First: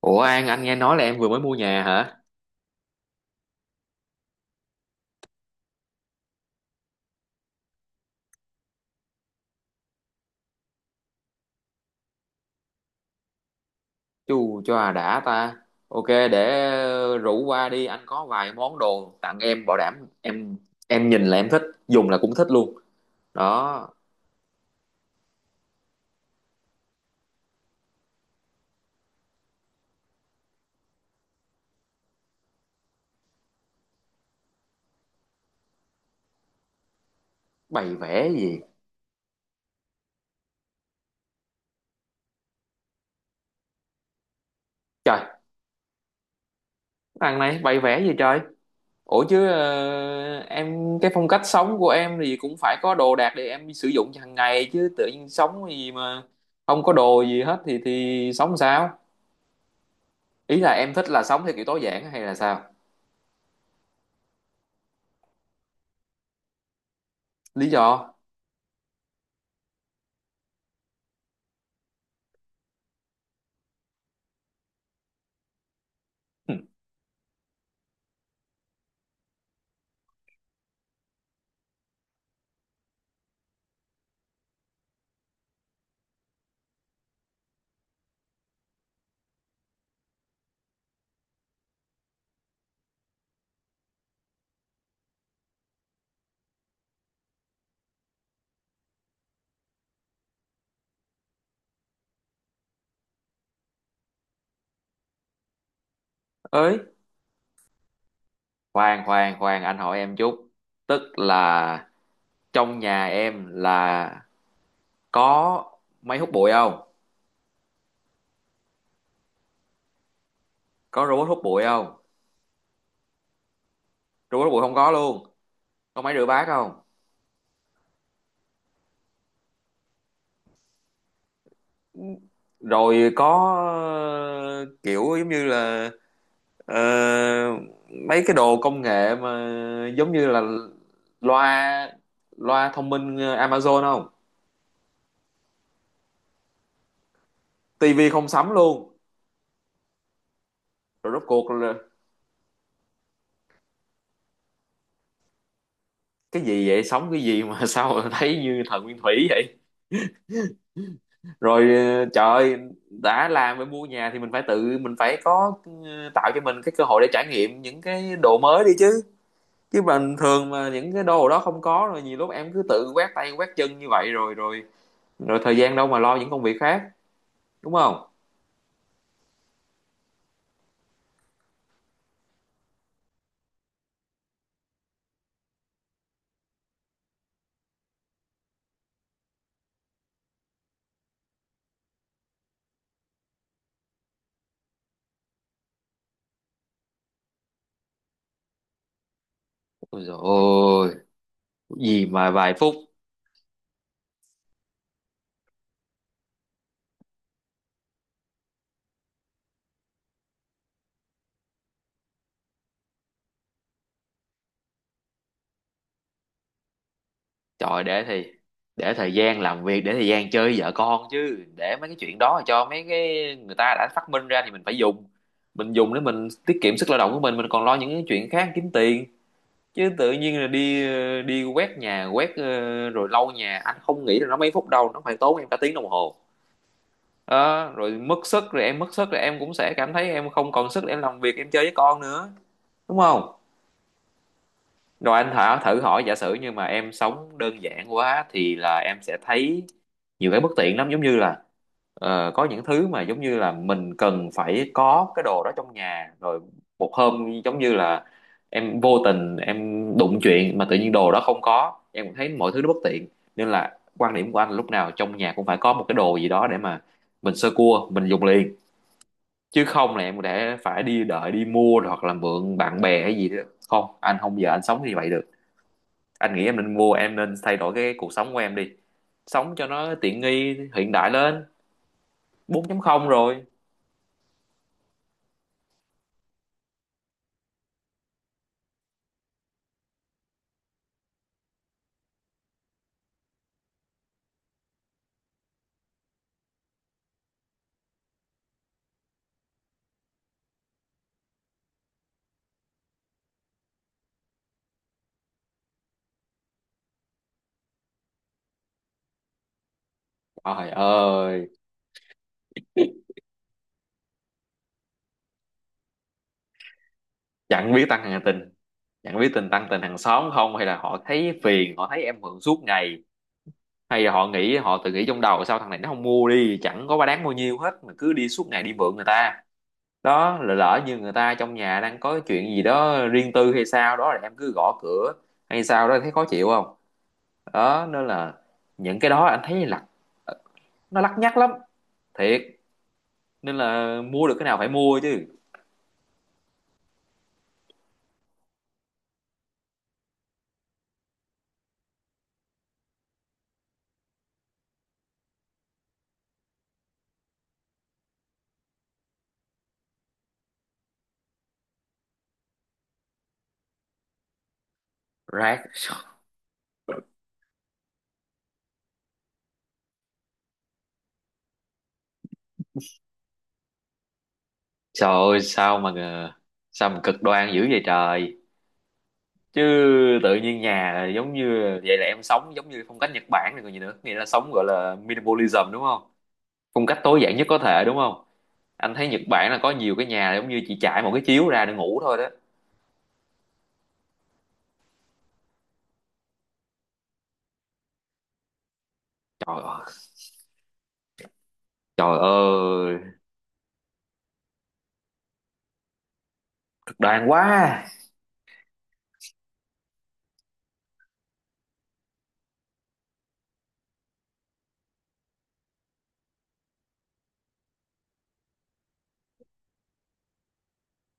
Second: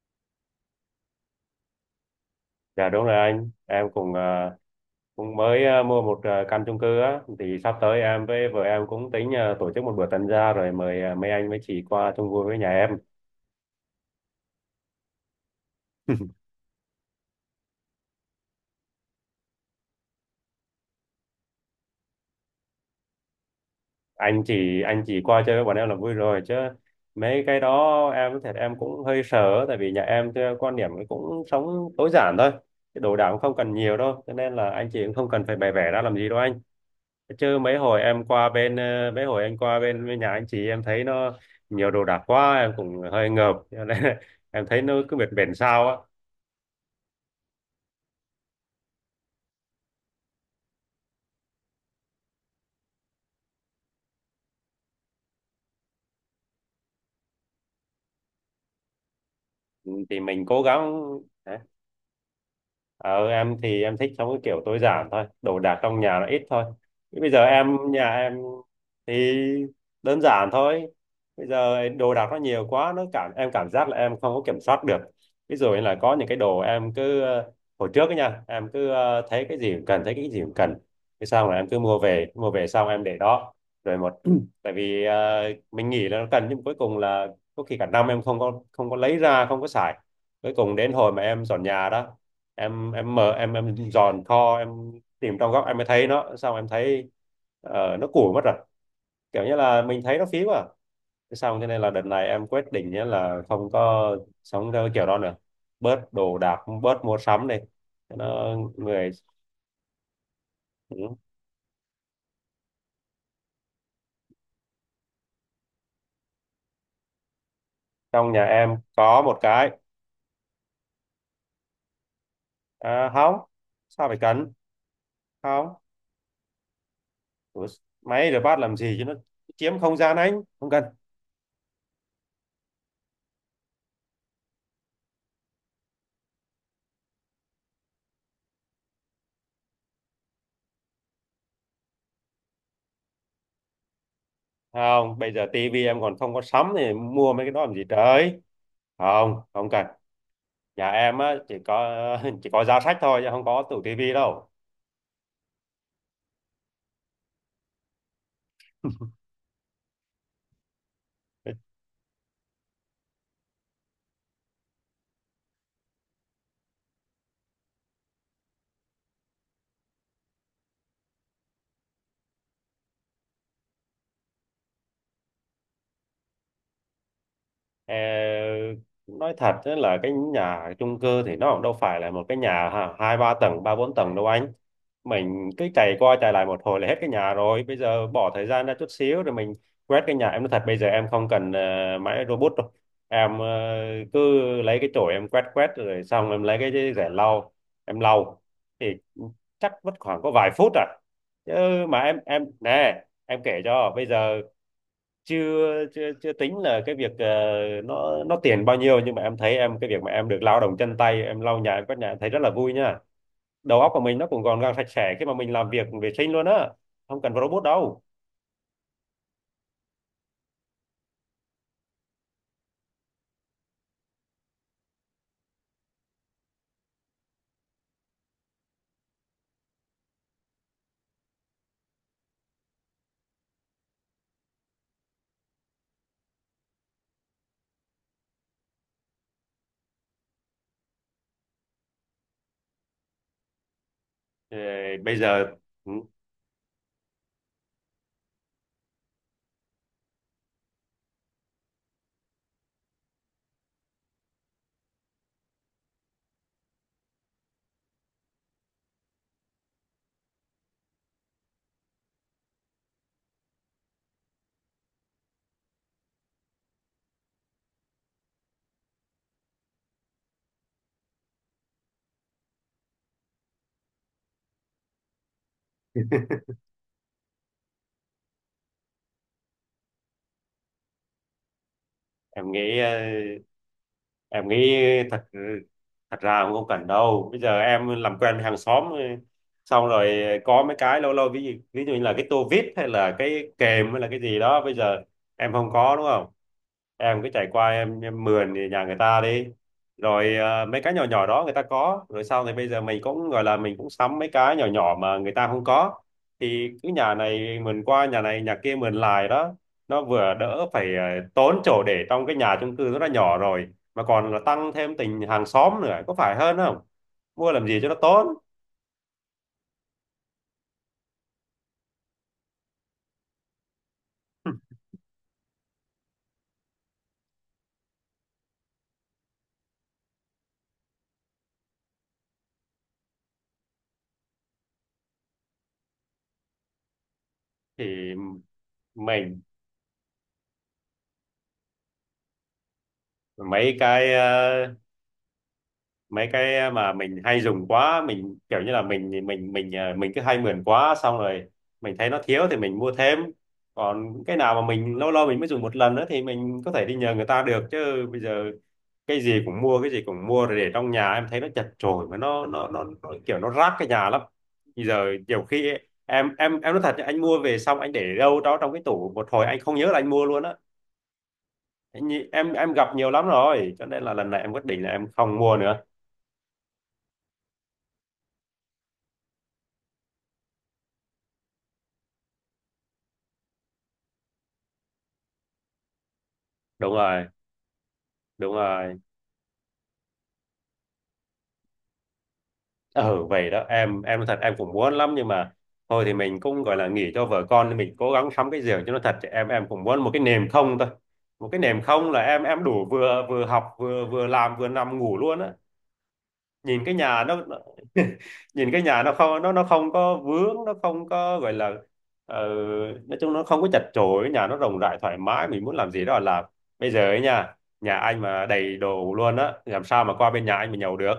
Ủa An, anh nghe nói là em vừa mới mua nhà hả? Dạ đúng rồi anh, em cũng cũng mới mua một căn chung cư á, thì sắp tới em với vợ em cũng tính tổ chức một bữa tân gia rồi mời mấy anh mấy chị qua chung vui với nhà em. Chu cho à đã ta. Ok, để rủ qua đi, anh có vài món đồ tặng em bảo đảm em nhìn là em thích, dùng là cũng thích luôn. Đó, Anh chỉ qua chơi với bọn em là vui rồi, chứ mấy cái đó em thật em cũng hơi sợ, tại vì nhà em theo quan điểm ấy cũng sống tối giản thôi, cái đồ đạc cũng không cần nhiều đâu, cho nên là anh chị cũng không cần phải bày vẽ ra làm gì đâu anh. Chứ bày vẽ gì? Mấy hồi anh qua bên nhà anh chị, em thấy nó nhiều đồ đạc quá em cũng hơi ngợp, cho nên em thấy nó cứ Trời, bệt bệt sao á. thằng này bày vẽ gì trời? Ủa chứ em cái phong cách sống của em thì cũng phải có đồ đạc để em sử dụng hàng ngày chứ tự nhiên sống gì mà không có đồ gì hết thì sống sao? Ừ, thì mình Ý cố là gắng. em thích là sống theo kiểu tối giản hay là sao? Ờ, em thì em thích sống cái kiểu tối giản thôi, đồ đạc trong nhà nó ít thôi. Thế bây giờ Lý nhà do? em thì đơn giản thôi. Bây giờ đồ đạc nó nhiều quá, nó cảm em cảm giác là em không có kiểm soát được. Ví dụ như là có những cái đồ em cứ hồi trước ấy nha, em cứ thấy cái gì cũng cần. Thế xong là em cứ mua về xong em để đó. Rồi một tại vì mình nghĩ là nó cần, nhưng cuối cùng là có khi cả năm em không có lấy ra, không có xài. Cuối cùng đến hồi mà em dọn nhà đó, em mở, em dòn kho, em tìm trong góc em mới thấy nó, xong em thấy nó củi mất rồi, kiểu như là mình thấy nó phí quá à. Thế nên là đợt này em quyết định nhá là không có sống theo cái kiểu đó nữa, bớt đồ đạc, Ừ. Ấy, bớt mua sắm đi, cho nó khoan người. khoan khoan, anh hỏi em chút, Ừ. tức là trong nhà em là có máy hút bụi không? Trong nhà em có một cái. Có robot hút bụi không? À, không, sao phải Robot cần? hút bụi không có luôn? Không. Có máy rửa bát không? Ủa, máy rửa bát làm gì chứ, nó chiếm không gian, anh không cần. Rồi có ờ, kiểu giống như là ờ, mấy cái đồ công nghệ mà giống như là loa loa thông minh Amazon không? Không, bây giờ tivi em còn không có sắm thì mua mấy cái đó làm gì Tivi không trời. sắm luôn? Không, không cần. Nhà Rồi em rốt á cuộc chỉ là có chỉ có giá sách thôi chứ không có tủ tivi đâu. cái gì vậy, sống cái gì mà sao thấy như thần nguyên thủy vậy? Rồi trời ơi, đã làm với mua nhà thì mình phải tự mình phải có tạo cho mình cái cơ hội để trải nghiệm những cái đồ mới đi chứ. Chứ bình thường mà những cái đồ đó không có rồi nhiều lúc em cứ tự quét tay quét chân như vậy rồi rồi rồi thời gian đâu mà lo những công việc khác, đúng Ờ, không? nói thật á, là cái nhà chung cư thì nó cũng đâu phải là một cái nhà ha, hai ba tầng, ba bốn tầng đâu anh. Mình cứ chạy qua chạy lại một hồi là hết cái nhà rồi. Bây giờ bỏ thời gian ra chút xíu rồi mình quét cái nhà, em nói thật, bây giờ em không cần máy robot đâu. Em cứ lấy cái chổi em quét quét, rồi xong em lấy cái rẻ lau, em lau, thì chắc mất Ôi dồi khoảng có vài phút à. ôi, Chứ mà gì em mà em vài phút. nè, em kể cho, bây giờ chưa chưa chưa tính là cái việc nó tiền bao nhiêu, nhưng mà em thấy em cái việc mà em được lao động chân tay, em lau nhà em quét nhà, em thấy rất là vui nha. Đầu óc của mình nó cũng gọn gàng sạch sẽ khi mà mình làm việc vệ sinh luôn á. Không cần robot Trời, đâu. Để thời gian làm việc, để thời gian chơi với vợ con chứ. Để mấy cái chuyện đó cho mấy cái người ta đã phát minh ra thì mình phải dùng. Mình dùng để mình tiết kiệm sức lao động của mình còn lo những cái chuyện khác kiếm tiền. Chứ tự nhiên là đi đi quét nhà quét rồi lau nhà, anh không nghĩ là nó mấy phút đâu, nó phải tốn em cả tiếng đồng hồ đó, rồi mất sức, rồi em mất sức rồi em cũng sẽ cảm thấy em không còn sức để em làm việc, em chơi với con nữa, đúng không? Ờ, Bây Rồi giờ anh thử thử ừ, hỏi giả sử như mà em sống đơn giản quá thì là em sẽ thấy nhiều cái bất tiện lắm, giống như là có những thứ mà giống như là mình cần phải có cái đồ đó trong nhà, rồi một hôm giống như là em vô tình em đụng chuyện mà tự nhiên đồ đó không có, em cũng thấy mọi thứ nó bất tiện. Nên là quan điểm của anh lúc nào trong nhà cũng phải có một cái đồ gì đó để mà mình sơ cua mình dùng liền, chứ không là em để phải đi đợi đi mua rồi, hoặc là mượn bạn bè hay gì đó. Không, anh không giờ anh sống như vậy được. Anh nghĩ em nên mua, em nên thay đổi cái cuộc sống của em đi, sống cho nó tiện nghi hiện đại lên, em nghĩ ờ, 4.0 rồi. em nghĩ thật thật ra cũng không cần đâu, bây giờ em làm quen với hàng xóm xong rồi có mấy cái lâu lâu, ví dụ như là cái tô vít hay là cái kềm hay là cái gì đó, bây giờ em không có đúng không, em cứ chạy qua em mườn nhà người ta đi. Rồi mấy cái nhỏ nhỏ đó người ta có rồi, sau thì bây giờ mình cũng gọi là mình cũng sắm mấy cái nhỏ nhỏ mà người ta không có, thì cứ nhà này mườn qua nhà này nhà kia mườn lại đó. Nó vừa đỡ Trời phải ơi, tốn chỗ để trong cái nhà chung cư rất là nhỏ rồi, mà còn là tăng thêm tình hàng xóm nữa, có phải hơn không? Mua làm chẳng gì biết cho nó tăng hàng tốn. tình, chẳng biết tình tăng tình hàng xóm không, hay là họ thấy phiền, họ thấy em mượn suốt ngày, hay là họ nghĩ họ tự nghĩ trong đầu sao thằng này nó không mua đi, chẳng có ba đáng bao nhiêu hết mà cứ đi suốt ngày đi mượn người ta. Đó là lỡ như người ta trong nhà đang có chuyện gì đó riêng tư hay sao đó là em cứ gõ cửa hay sao đó, thấy khó chịu không? Đó nên thì là những cái đó anh mình thấy là ờ, nó lắt nhắt lắm, thiệt. Nên mấy là cái mua được cái nào phải ờ, mua chứ. mấy cái mà mình hay dùng quá, mình kiểu như là mình cứ hay mượn quá xong rồi mình thấy nó thiếu thì mình mua thêm. Còn cái nào mà mình lâu lâu mình mới dùng một lần nữa thì mình có thể đi nhờ người ta được, chứ bây giờ cái gì cũng mua, cái gì cũng mua rồi để trong nhà em thấy nó chật chội, mà nó kiểu nó rác cái nhà lắm. Bây giờ nhiều Rác. khi ấy, em nói thật nhá, anh mua về xong anh để đâu đó trong cái tủ một hồi anh không nhớ là anh mua luôn á. Anh nhị- em gặp nhiều lắm rồi, cho nên là lần này em quyết định là em Trời không ơi, mua sao nữa. mà sao mà cực đoan dữ vậy trời? Chứ tự nhiên nhà là giống như vậy là em sống giống như phong cách Nhật Bản này còn gì nữa, nghĩa là sống gọi là minimalism, đúng không? Phong Đúng cách tối rồi, giản nhất có thể, đúng không? đúng Anh rồi. thấy Nhật Bản là có nhiều cái nhà giống như chỉ trải một cái chiếu ra để ngủ thôi đó. Ừ, vậy đó, em thật em cũng muốn lắm, nhưng mà thôi thì mình cũng gọi là nghỉ cho vợ con nên mình cố gắng sắm cái giường cho nó thật, chứ em Trời em cũng ơi. muốn một cái nệm không thôi. Một cái nệm không Trời là em đủ, ơi, vừa vừa học vừa vừa làm vừa nằm ngủ luôn á. Nhìn cái cực nhà đoan nó, quá. nó nhìn cái nhà nó không, nó không có vướng, nó không có gọi là ờ, nói chung nó không có chật chội, nhà nó rộng rãi thoải mái, mình muốn làm gì đó là làm. Bây giờ ấy nha, nhà anh mà đầy đồ luôn á, làm sao mà qua bên nhà anh mà nhậu được.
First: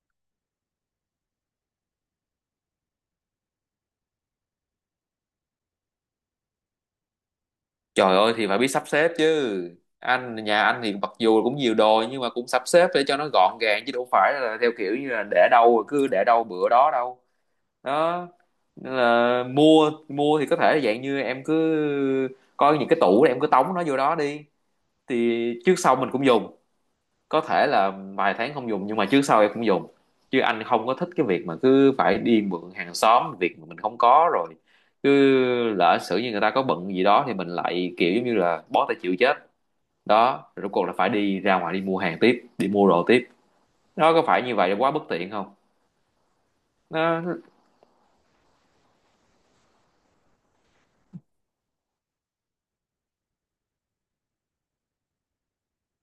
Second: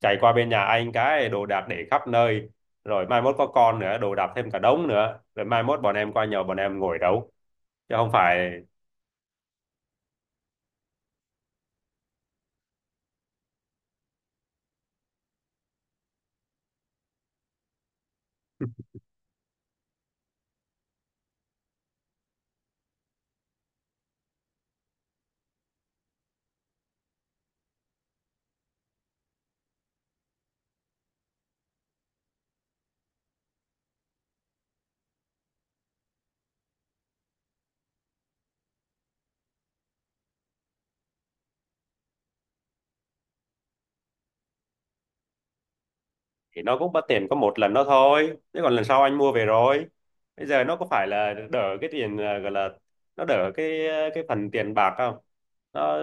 Chạy qua bên nhà anh cái đồ đạc để khắp nơi, rồi mai mốt có con nữa đồ đạc thêm cả đống nữa, rồi mai mốt bọn em qua nhậu bọn em ngồi đâu, chứ không Trời ơi thì phải phải. biết sắp xếp chứ. Nhà anh thì mặc dù cũng nhiều đồ nhưng mà cũng sắp xếp để cho nó gọn gàng, chứ đâu phải là theo kiểu như là để đâu rồi cứ để đâu bữa đó đâu. Đó. Nên là mua mua thì có thể là dạng như em cứ coi những cái tủ để em cứ tống nó vô đó đi, thì trước sau mình cũng dùng, có thể là vài tháng không dùng nhưng mà trước sau em cũng dùng. Chứ anh không có thích cái việc mà cứ phải đi mượn hàng xóm, việc mà mình không có rồi cứ lỡ xử như người ta có bận gì đó thì mình lại kiểu giống như là bó tay chịu chết. Đó, rồi rốt cuộc là phải đi ra ngoài đi mua hàng tiếp, đi mua đồ tiếp. Nó có phải như vậy là quá bất tiện không? Thì nó cũng mất tiền có Nó, một lần đó thôi, chứ còn lần sau anh mua về rồi. Bây giờ nó có phải là đỡ cái tiền à, gọi là nó đỡ cái phần tiền bạc không? nó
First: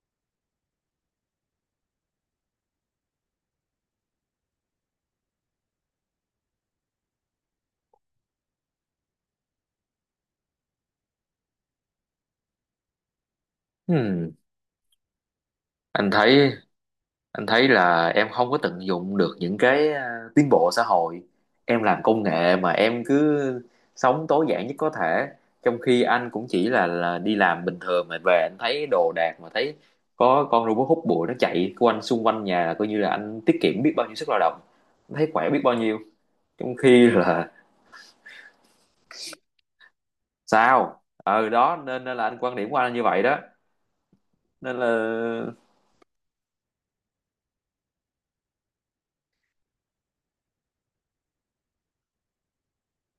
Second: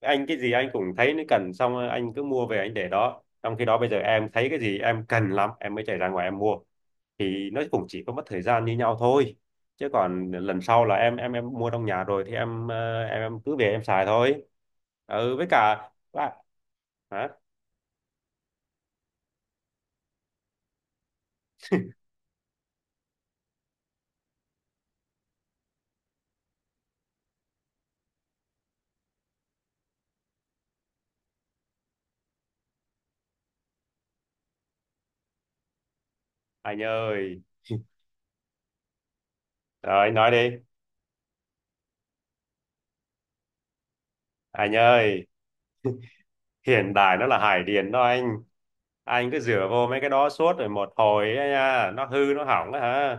anh cái gì anh cũng thấy nó cần, xong rồi anh cứ mua về anh để đó, trong khi đó bây giờ em thấy cái gì em cần lắm em mới chạy ra ngoài em mua. Thì nó cũng chỉ có mất thời gian như nhau thôi, chứ còn lần sau là em mua trong nhà rồi thì em cứ về em xài hmm, thôi. Ừ, với cả anh thấy hả? anh thấy là em không có tận dụng được những cái tiến bộ xã hội. Em làm công nghệ mà em cứ sống tối giản nhất có thể, trong khi anh cũng chỉ là đi làm bình thường mà về anh thấy đồ đạc mà thấy có con robot hút bụi nó chạy quanh xung quanh nhà là coi như là anh tiết kiệm biết bao nhiêu sức lao động, anh thấy khỏe biết bao nhiêu. Trong Anh khi ơi, là rồi anh nói đi. sao, ừ đó nên nên là anh, quan điểm của anh là như vậy đó. Anh Nên ơi, là hiện đại nó là hải điền đó anh. Anh cứ rửa vô mấy cái đó suốt rồi một hồi ấy nha, nó hư nó hỏng á hả?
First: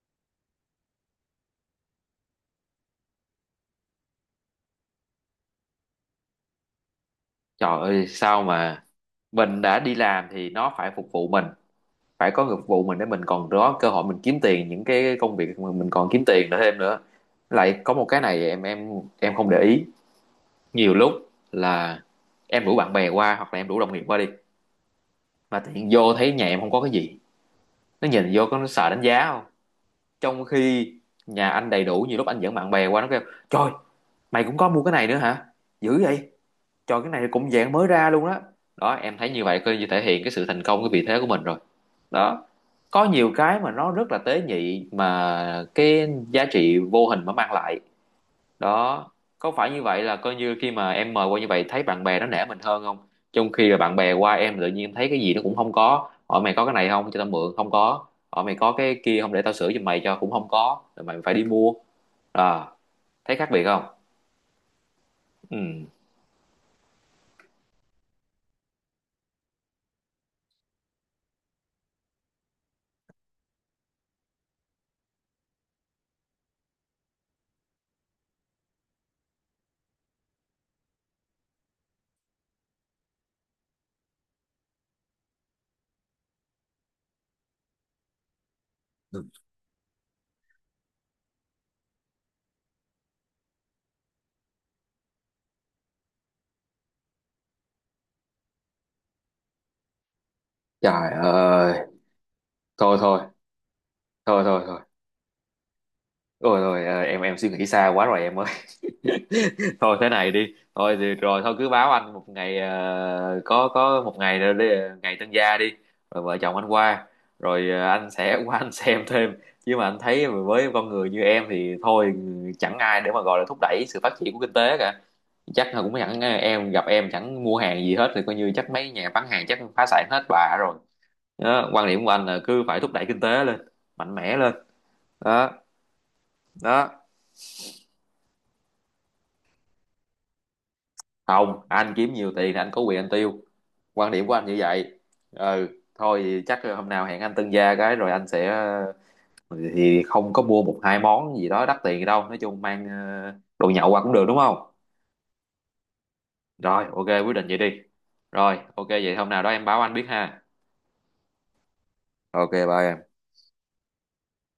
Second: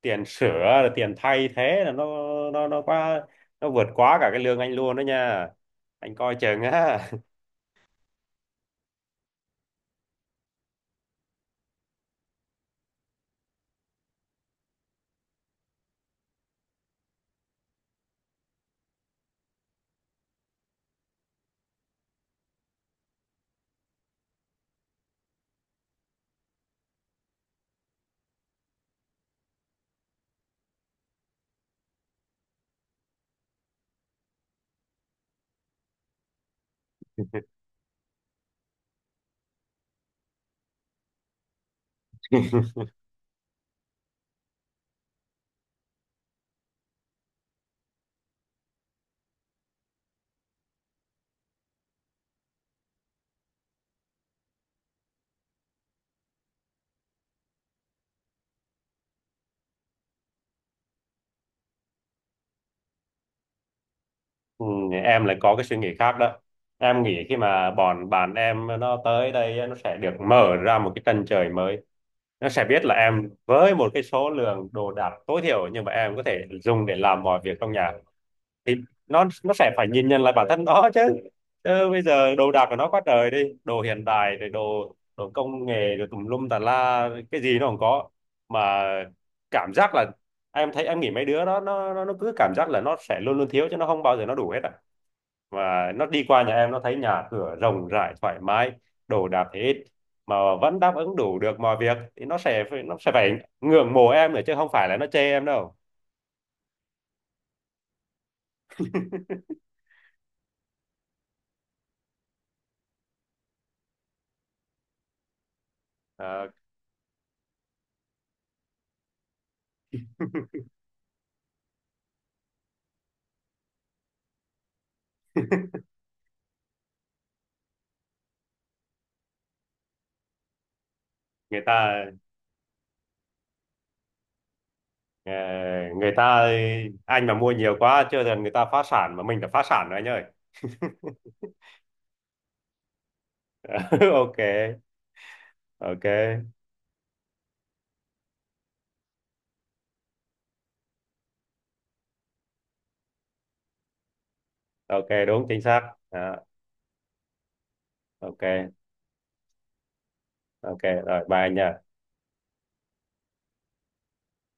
Tiền sửa rồi tiền thay thế là nó quá, nó vượt quá cả cái lương anh luôn đó nha. Anh coi chừng á. trời ơi sao mà mình đã đi làm thì nó phải phục vụ mình, phải có nghiệp vụ mình để mình còn có cơ hội mình kiếm tiền, những cái công việc mà mình còn kiếm tiền nữa thêm nữa. Lại có một cái này em em không để ý nhiều lúc, là em rủ bạn bè qua hoặc là em rủ đồng nghiệp qua đi mà tự nhiên vô thấy nhà em không có cái gì, nó nhìn vô có nó sợ đánh giá không? Trong khi nhà anh đầy đủ, nhiều lúc anh dẫn bạn bè qua, nó kêu trời, mày cũng có mua cái này nữa hả, dữ vậy. Trời, cái này cũng dạng mới ra luôn đó. Đó, em thấy như vậy coi như thể hiện cái sự thành công, cái vị thế của mình rồi. Đó. Có nhiều cái mà nó rất là tế nhị mà cái giá trị vô hình mà mang lại. Đó. Có phải như vậy là coi như khi mà em mời qua như vậy thấy bạn bè nó nể mình hơn không? Trong khi là bạn bè qua em tự nhiên em thấy cái gì nó cũng không có. Hỏi mày có cái này không cho tao mượn, không có. Hỏi mày có cái kia không để tao sửa cho mày cho, cũng không có. Rồi mày phải đi mua. À, thấy khác biệt không? Ừ, em lại có Ừ. cái suy nghĩ khác đó. Em nghĩ khi mà bọn bạn em nó tới đây á, nó sẽ được mở ra một cái chân trời mới. Nó sẽ biết là em với một cái số lượng đồ đạc tối thiểu nhưng mà em có thể dùng để làm mọi việc trong nhà, thì nó sẽ phải nhìn nhận lại bản thân nó chứ. Chứ bây giờ đồ đạc của nó quá trời đi, đồ hiện đại rồi đồ đồ công nghệ rồi tùm lum tà la, cái gì nó không có mà cảm giác là em thấy em nghĩ mấy đứa đó nó cứ cảm giác là nó sẽ luôn luôn thiếu chứ nó không bao giờ nó đủ hết à. Và nó đi qua nhà em nó thấy nhà cửa rộng rãi thoải mái, đồ đạc thì ít mà vẫn đáp Trời ứng đủ được mọi ơi, việc, thì nó sẽ nó thôi sẽ thôi, phải ngưỡng mộ em nữa thôi chứ thôi không thôi. phải là nó chê em đâu. Rồi rồi em suy nghĩ xa quá rồi em ơi. Thôi thế này đi. Thôi thì rồi thôi cứ báo anh một ngày có một ngày rồi đi, ngày tân gia đi. Rồi vợ Ờ, chồng anh qua. Rồi anh sẽ qua anh xem thêm. Chứ mà anh thấy với con người như em thì thôi, chẳng ai để mà gọi là thúc đẩy sự phát triển của kinh tế cả. Chắc là cũng chẳng em gặp em chẳng mua hàng gì hết thì coi như chắc mấy nhà bán hàng chắc phá sản hết bà rồi. người Đó, quan ta điểm của anh là cứ phải thúc đẩy kinh tế lên, mạnh mẽ lên. Ờ, Đó, người ta đó. anh mà mua nhiều quá chưa dần người ta phá sản mà mình đã phá sản rồi anh ơi. Không, anh kiếm nhiều tiền thì anh có quyền anh tiêu, quan điểm của OK, anh như vậy. Ừ. OK, Thôi thì chắc hôm nào hẹn anh tân gia cái rồi anh sẽ ờ, thì không có mua một hai món gì đó đắt tiền đâu, nói chung mang đồ nhậu qua cũng được, đúng không? OK, đúng chính xác. Đó, Rồi ok, quyết định vậy đi. Rồi OK, ok, vậy hôm nào đó em báo anh biết ha. OK, rồi bye anh nhá. Ok, bye em.